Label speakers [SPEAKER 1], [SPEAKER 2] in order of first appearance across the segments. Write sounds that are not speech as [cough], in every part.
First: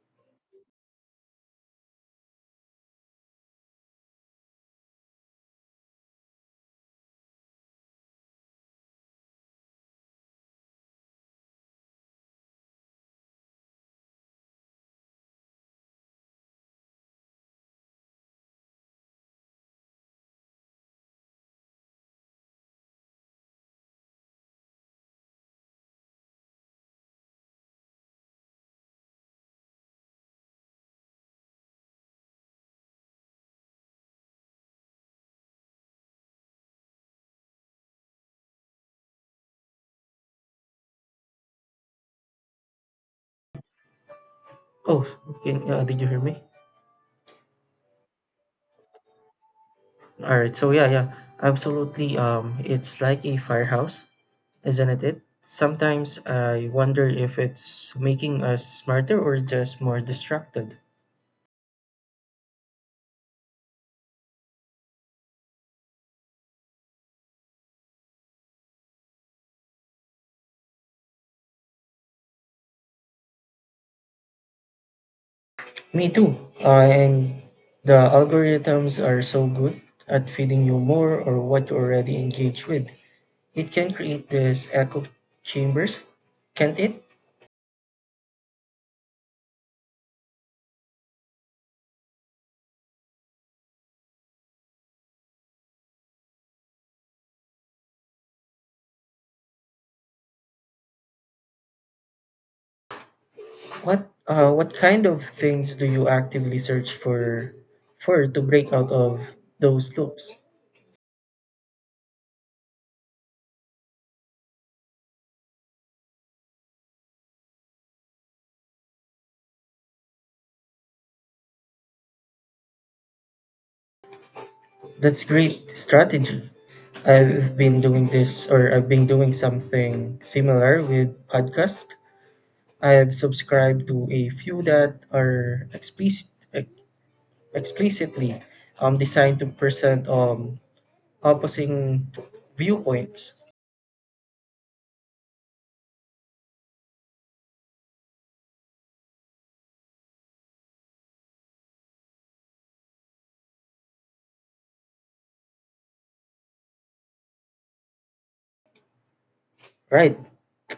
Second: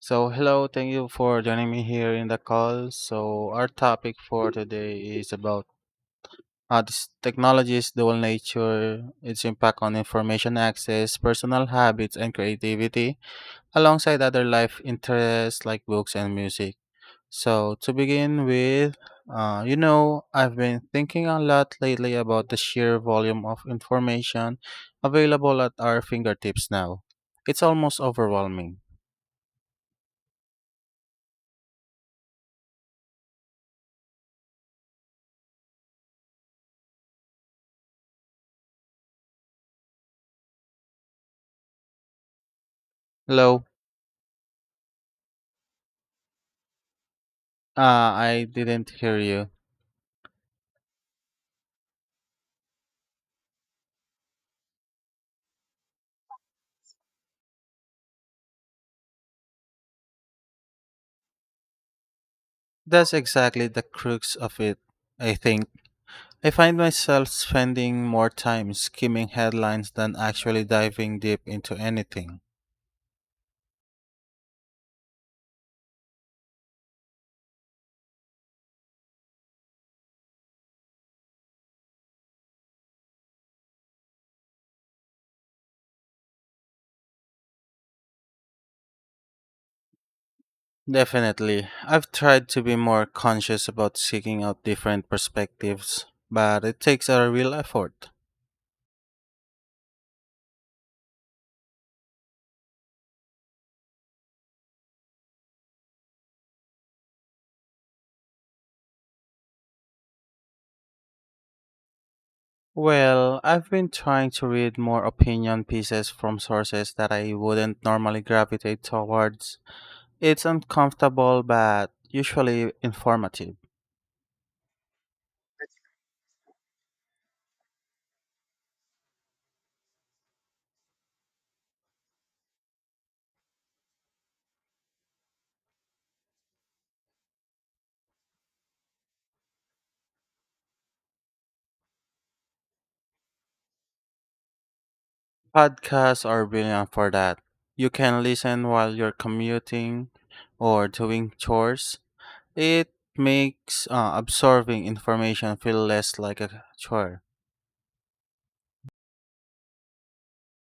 [SPEAKER 1] So, hello, thank you for joining me here in the call. So, our topic for today is about this technology's dual nature, its impact on information access, personal habits, and creativity, alongside other life interests like books and music. So, to begin with, I've been thinking a lot lately about the sheer volume of information available at our fingertips now. It's almost overwhelming. Hello.
[SPEAKER 2] Oh, can, did you hear me?
[SPEAKER 1] Ah, I didn't hear you.
[SPEAKER 2] All right. So yeah, yeah, absolutely. It's like a firehouse, isn't it? It sometimes I wonder if it's making us smarter or just more distracted.
[SPEAKER 1] That's exactly the crux of it, I think. I find myself spending more time skimming headlines than actually diving deep into anything.
[SPEAKER 2] Me too. And the algorithms are so good at feeding you more or what you already engage with. It can create these echo chambers, can't it?
[SPEAKER 1] Definitely. I've tried to be more conscious about seeking out different perspectives, but it takes a real effort.
[SPEAKER 2] What kind of things do you actively search for to break out of those loops?
[SPEAKER 1] Well, I've been trying to read more opinion pieces from sources that I wouldn't normally gravitate towards. It's uncomfortable, but usually informative.
[SPEAKER 2] That's great strategy. I've been doing this or I've been doing something similar with podcast. I've subscribed to a few that are explicit, ex- explicitly designed to present opposing viewpoints.
[SPEAKER 1] Podcasts are brilliant for that. You can listen while you're commuting or doing chores. It makes absorbing information feel less like a chore.
[SPEAKER 2] Right.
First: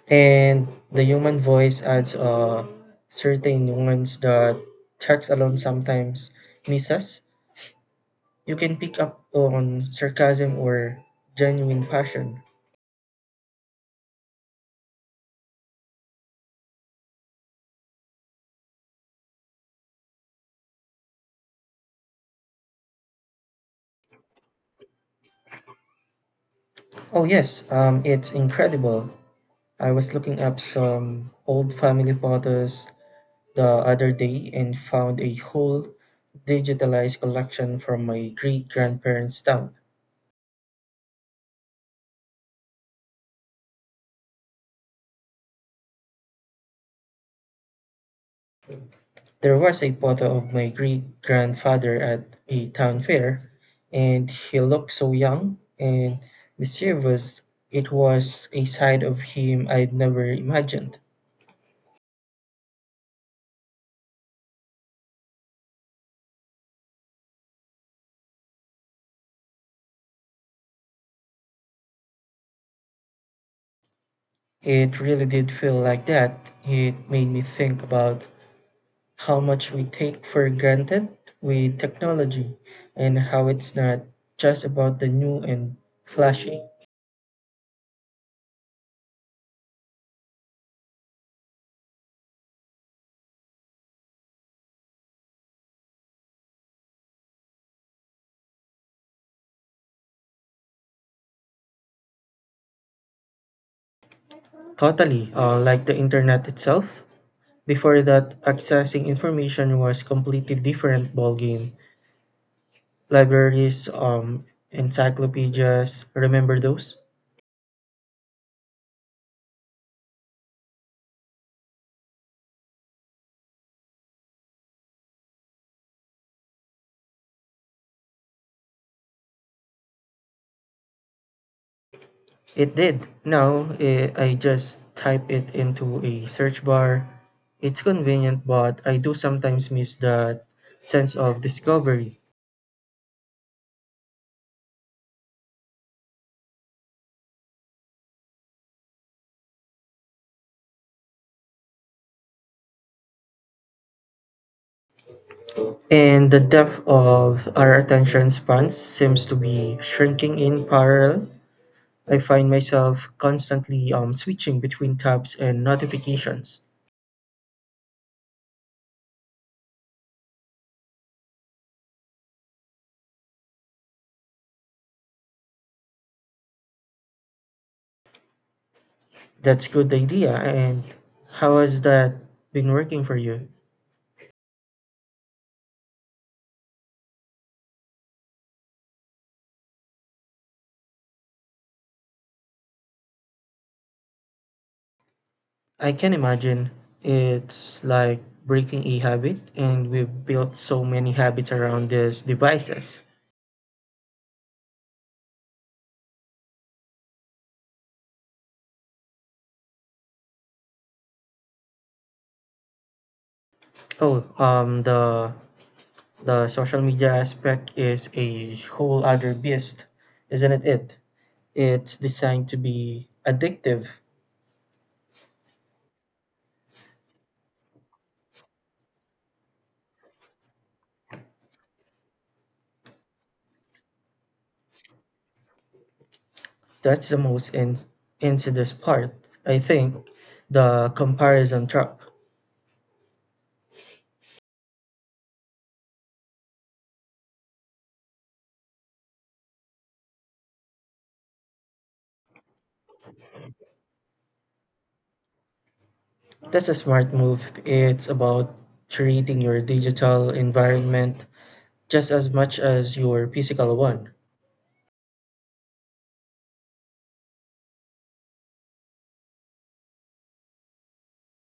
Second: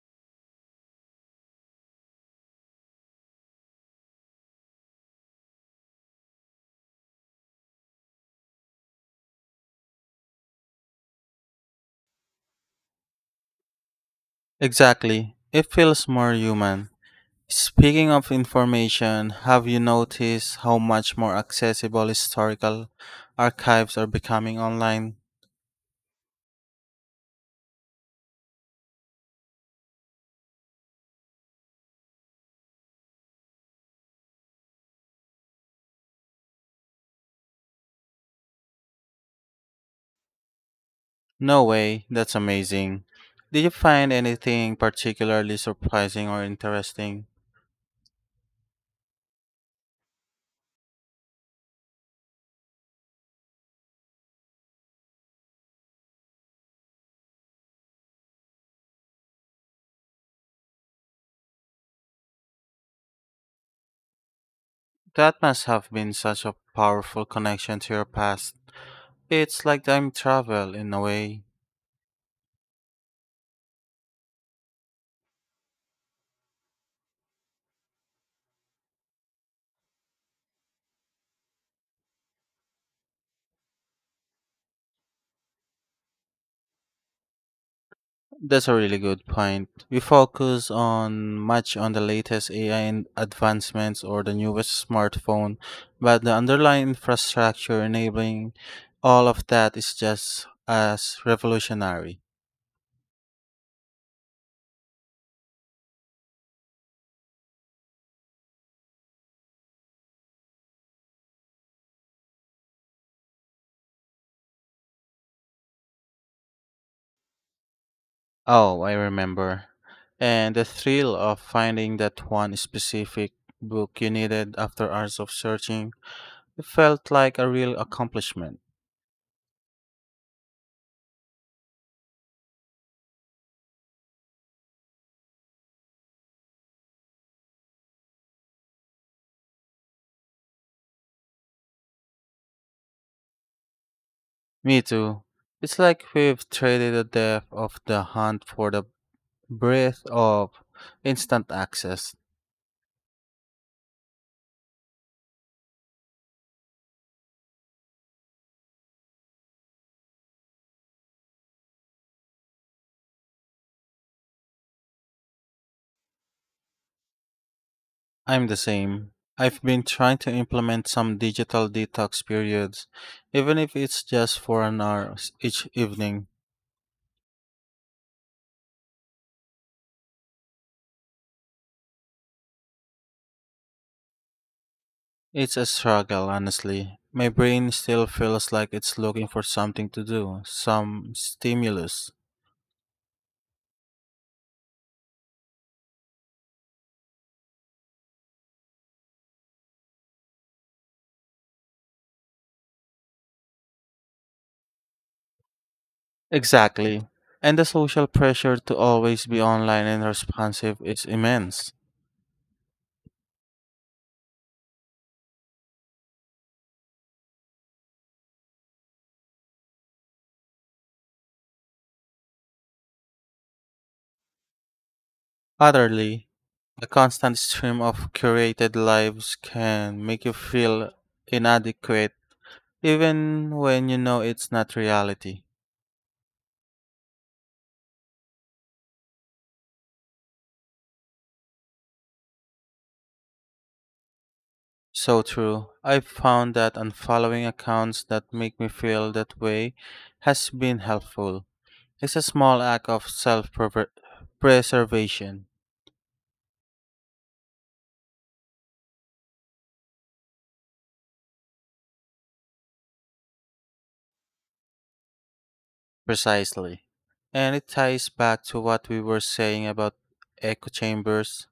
[SPEAKER 2] And the human voice adds a certain nuance that text alone sometimes misses. You can pick up on sarcasm or genuine passion.
[SPEAKER 1] Exactly. It feels more human. Speaking of information, have you noticed how much more accessible historical archives are becoming online?
[SPEAKER 2] Oh, yes, it's incredible. I was looking up some old family photos the other day and found a whole digitalized collection from my great grandparents' town.
[SPEAKER 1] No way, that's amazing. Did you find anything particularly surprising or interesting?
[SPEAKER 2] There was a photo of my great grandfather at a town fair, and he looked so young and mischievous it was a side of him I'd never imagined.
[SPEAKER 1] That must have been such a powerful connection to your past. It's like time travel in a way.
[SPEAKER 2] It really did feel like that. It made me think about how much we take for granted with technology and how it's not just about the new and flashy.
[SPEAKER 1] That's a really good point. We focus on much on the latest AI and advancements or the newest smartphone, but the underlying infrastructure enabling all of that is just as revolutionary.
[SPEAKER 2] Totally, like the internet itself. Before that, accessing information was completely different ballgame. Libraries, encyclopedias, remember those?
[SPEAKER 1] Oh, I remember. And the thrill of finding that one specific book you needed after hours of searching, it felt like a real accomplishment.
[SPEAKER 2] It did. Now I just type it into a search bar. It's convenient, but I do sometimes miss that sense of discovery.
[SPEAKER 1] Me too. It's like we've traded the depth of the hunt for the breadth of instant access.
[SPEAKER 2] And the depth of our attention spans seems to be shrinking in parallel. I find myself constantly switching between tabs and notifications.
[SPEAKER 1] I'm the same. I've been trying to implement some digital detox periods, even if it's just for an hour each evening.
[SPEAKER 2] That's good idea. And how has that been working for you?
[SPEAKER 1] It's a struggle, honestly. My brain still feels like it's looking for something to do, some stimulus.
[SPEAKER 2] I can imagine it's like breaking a habit, and we've built so many habits around these devices.
[SPEAKER 1] Exactly. And the social pressure to always be online and responsive is immense.
[SPEAKER 2] Oh, the social media aspect is a whole other beast, isn't it? It's designed to be addictive.
[SPEAKER 1] Utterly, the constant stream of curated lives can make you feel inadequate even when you know it's not reality.
[SPEAKER 2] That's the most insidious part, I think. The comparison trap.
[SPEAKER 1] So true. I've found that unfollowing accounts that make me feel that way has been helpful. It's a small act of self preservation.
[SPEAKER 2] That's a smart move. It's about treating your digital environment just as much as your physical one.
[SPEAKER 1] Precisely. And it ties back to what we were saying about echo chambers.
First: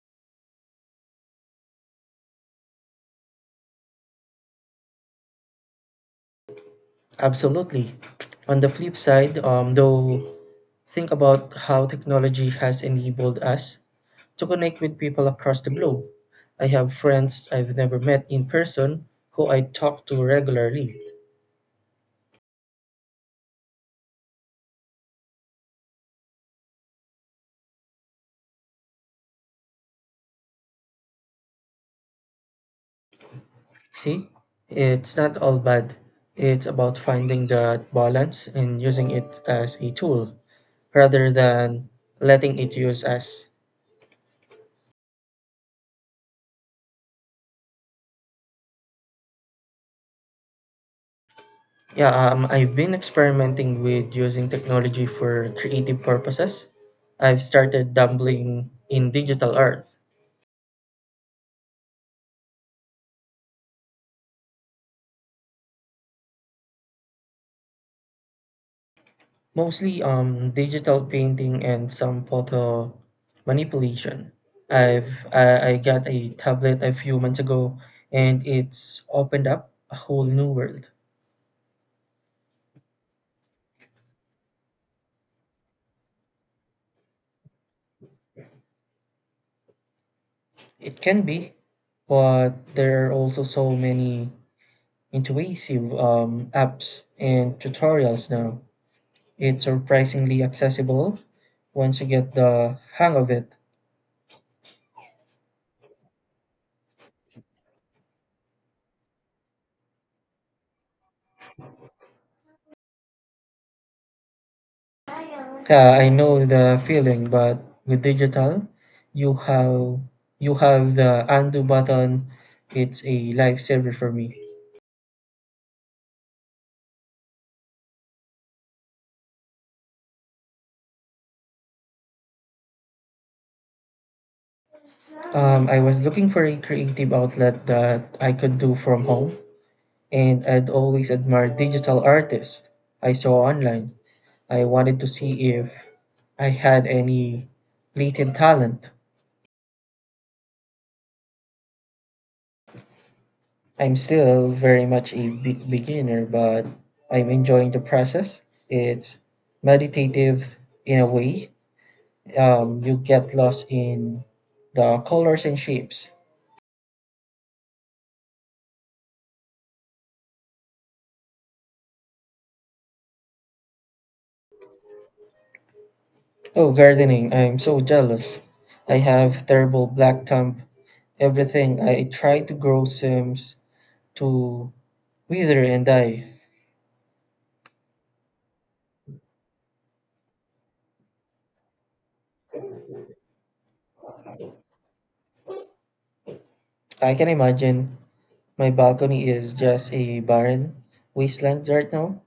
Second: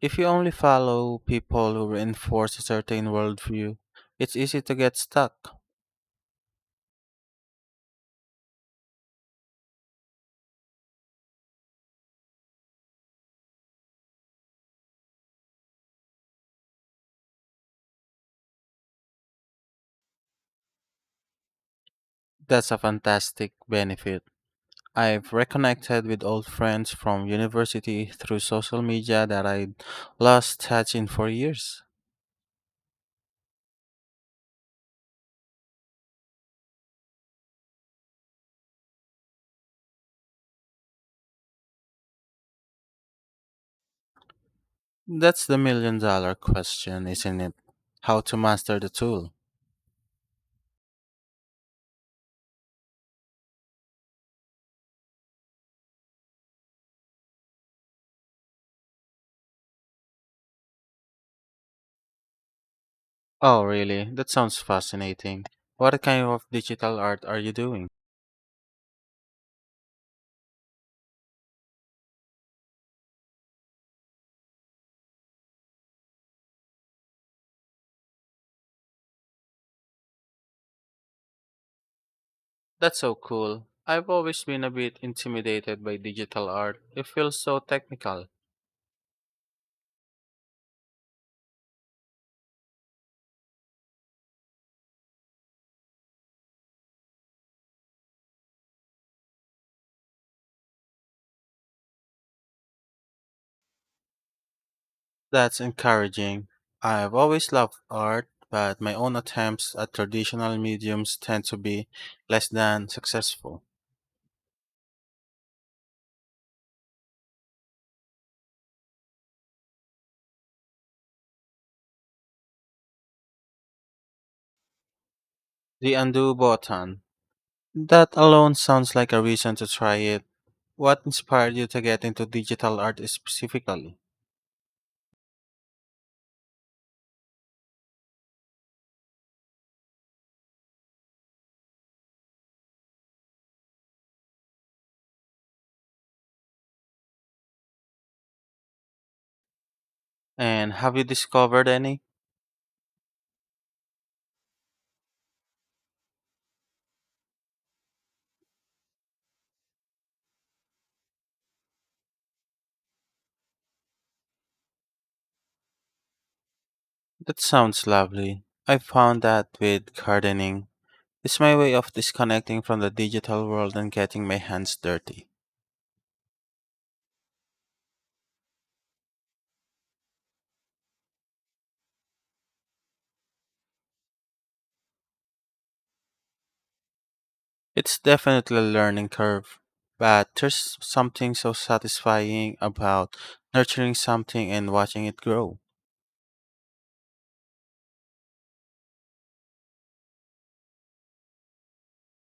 [SPEAKER 1] If you only follow people who reinforce a certain worldview, it's easy to get stuck.
[SPEAKER 2] Absolutely. On the flip side, though, think about how technology has enabled us to connect with people across the globe. I have friends I've never met in person who I talk to regularly.
[SPEAKER 1] That's a fantastic benefit. I've reconnected with old friends from university through social media that I lost touch in for years.
[SPEAKER 2] See, it's not all bad. It's about finding that balance and using it as a tool rather than letting it use us.
[SPEAKER 1] That's the million dollar question, isn't it? How to master the tool.
[SPEAKER 2] Yeah, I've been experimenting with using technology for creative purposes. I've started dabbling in digital art,
[SPEAKER 1] Oh, really? That sounds fascinating. What kind of digital art are you doing?
[SPEAKER 2] mostly digital painting and some photo manipulation. I got a tablet a few months ago, and it's opened up a whole new world.
[SPEAKER 1] That's so cool. I've always been a bit intimidated by digital art. It feels so technical.
[SPEAKER 2] It can be, but there are also so many intuitive apps and tutorials now. It's surprisingly accessible once you get the hang of it.
[SPEAKER 1] That's encouraging. I've always loved art, but my own attempts at traditional mediums tend to be less than successful.
[SPEAKER 2] Yeah, I know the feeling, but with digital, you have you have the undo button. It's a lifesaver for me.
[SPEAKER 1] The undo button. That alone sounds like a reason to try it. What inspired you to get into digital art specifically?
[SPEAKER 2] I was looking for a creative outlet that I could do from home, and I'd always admired digital artists I saw online. I wanted to see if I had any latent talent.
[SPEAKER 1] And have you discovered any?
[SPEAKER 2] I'm still very much a beginner, but I'm enjoying the process. It's meditative in a way. You get lost in the colors and shapes.
[SPEAKER 1] That sounds lovely. I found that with gardening. It's my way of disconnecting from the digital world and getting my hands dirty.
[SPEAKER 2] Oh, gardening, I'm so jealous. I have terrible black thumb. Everything I try to grow seems to Neither and I.
[SPEAKER 1] It's definitely a learning curve, but there's something so satisfying about nurturing something and watching it grow.
[SPEAKER 2] I can imagine my balcony is just a barren wasteland right now.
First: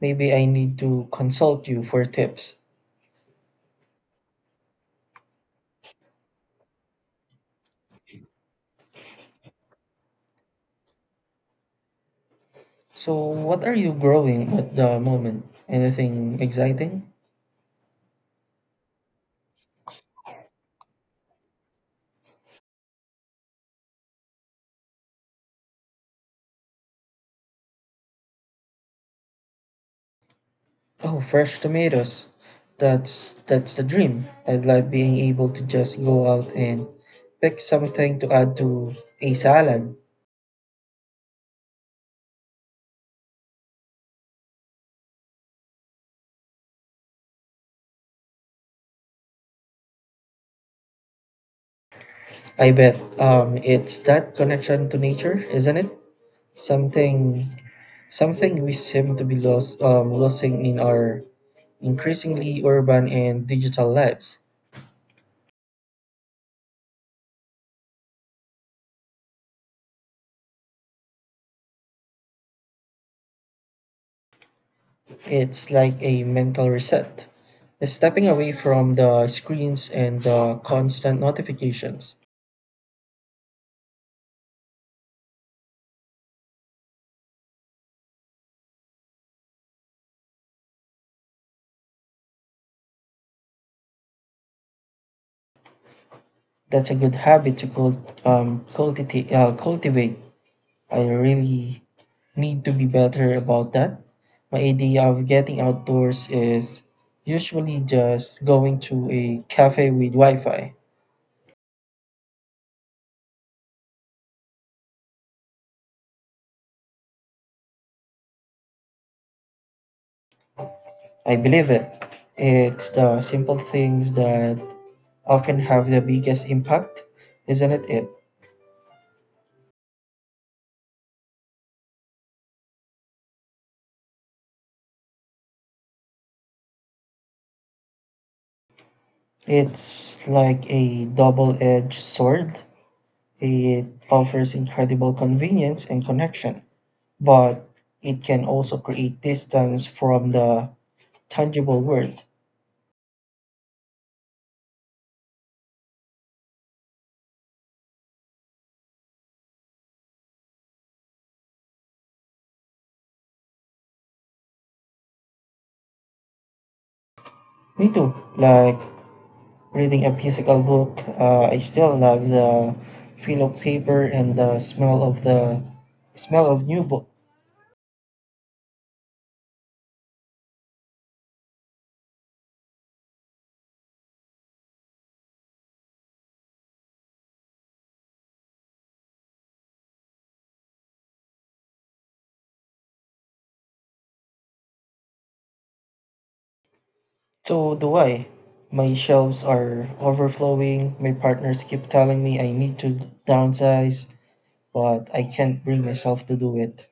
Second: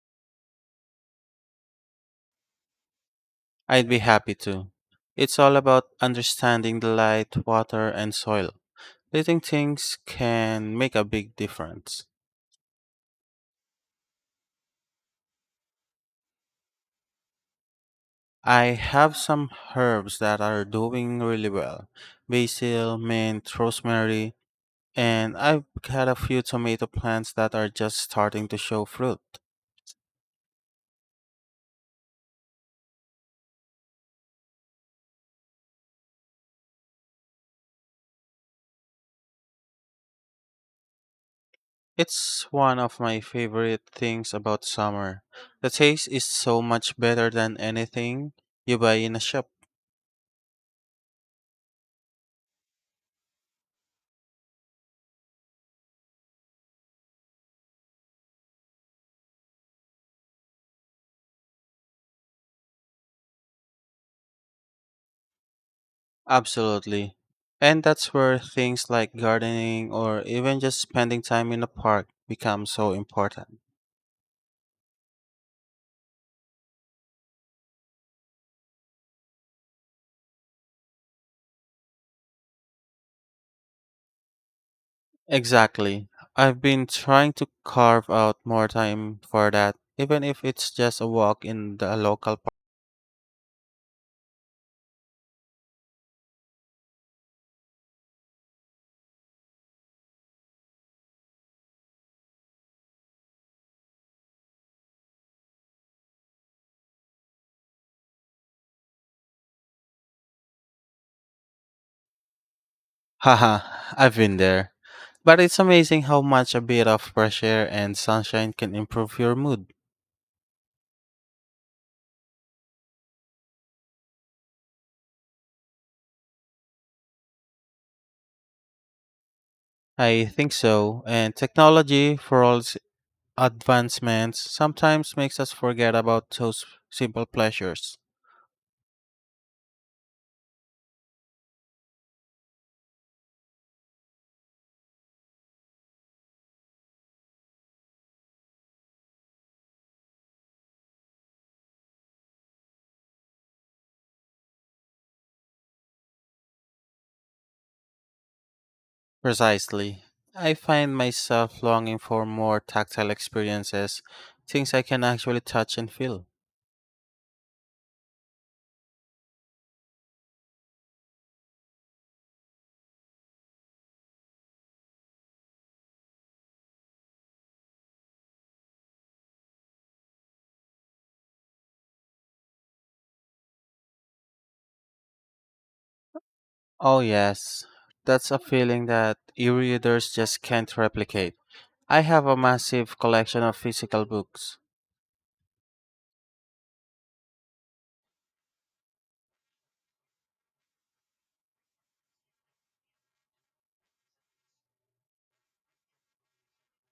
[SPEAKER 2] Maybe I need to consult you for tips.
[SPEAKER 1] I'd be happy to. It's all about understanding the light, water, and soil. Little things can make a big difference.
[SPEAKER 2] So, what are you growing at the moment? Anything exciting?
[SPEAKER 1] I have some herbs that are doing really well: basil, mint, rosemary. And I've had a few tomato plants that are just starting to show fruit.
[SPEAKER 2] Oh, fresh tomatoes. That's the dream. I'd like being able to just go out and pick something to add to a salad.
[SPEAKER 1] It's one of my favorite things about summer. The taste is so much better than anything you buy in a shop.
[SPEAKER 2] I bet it's that connection to nature, isn't it? Something Something we seem to be losing in our increasingly urban and digital lives.
[SPEAKER 1] Absolutely. And that's where things like gardening or even just spending time in a park become so important.
[SPEAKER 2] It's like a mental reset, stepping away from the screens and the constant notifications.
[SPEAKER 1] Exactly. I've been trying to carve out more time for that, even if it's just a walk in the local.
[SPEAKER 2] That's a good habit to cultivate, cultivate. I really need to be better about that. My idea of getting outdoors is usually just going to a cafe with Wi Fi.
[SPEAKER 1] Haha, I've been there. But it's amazing how much a bit of fresh air and sunshine can improve your mood.
[SPEAKER 2] I believe it. It's the simple things that often have the biggest impact, isn't it?
[SPEAKER 1] I think so, and technology, for all its advancements, sometimes makes us forget about those simple pleasures.
[SPEAKER 2] It's like a double edged sword. It offers incredible convenience and connection, but it can also create distance from the tangible world.
[SPEAKER 1] Precisely. I find myself longing for more tactile experiences, things I can actually touch and feel.
[SPEAKER 2] Me too. Like reading a physical book, I still love the feel of paper and the smell of new book.
[SPEAKER 1] Oh, yes, that's a feeling that e readers just can't replicate. I have a massive collection of physical books.
[SPEAKER 2] So do I. My shelves are overflowing. My partners keep telling me I need to downsize, but I can't bring myself to do it.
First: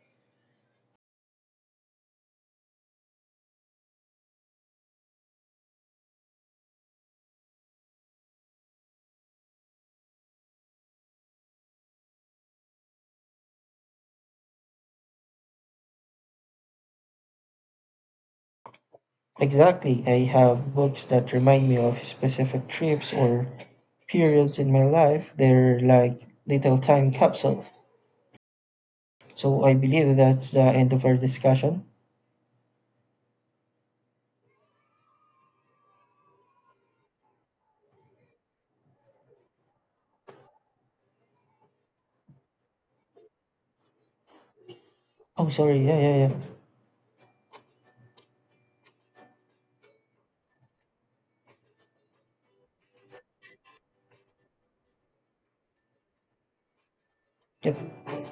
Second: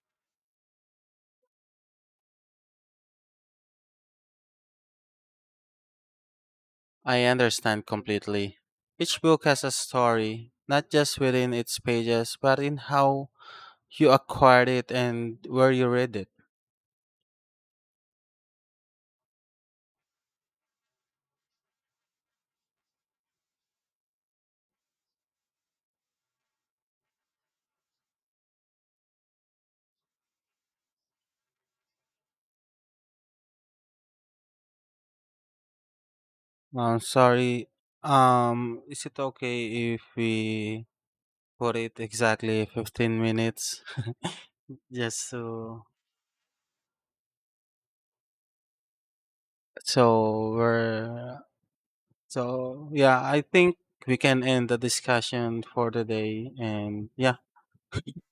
[SPEAKER 1] I understand completely. Each book has a story, not just within its pages, but in how you acquired it and where you read it.
[SPEAKER 2] Exactly. I have books that remind me of specific trips or periods in my life. They're like little time capsules. So I believe that's the end of our discussion.
[SPEAKER 1] I'm sorry. Is it okay if we put it exactly 15 minutes? [laughs] Just
[SPEAKER 2] Oh,
[SPEAKER 1] so
[SPEAKER 2] sorry. Yeah, yeah, yeah.
[SPEAKER 1] so we're so yeah. I think we can end the discussion for the day. And yeah.
[SPEAKER 2] Yep.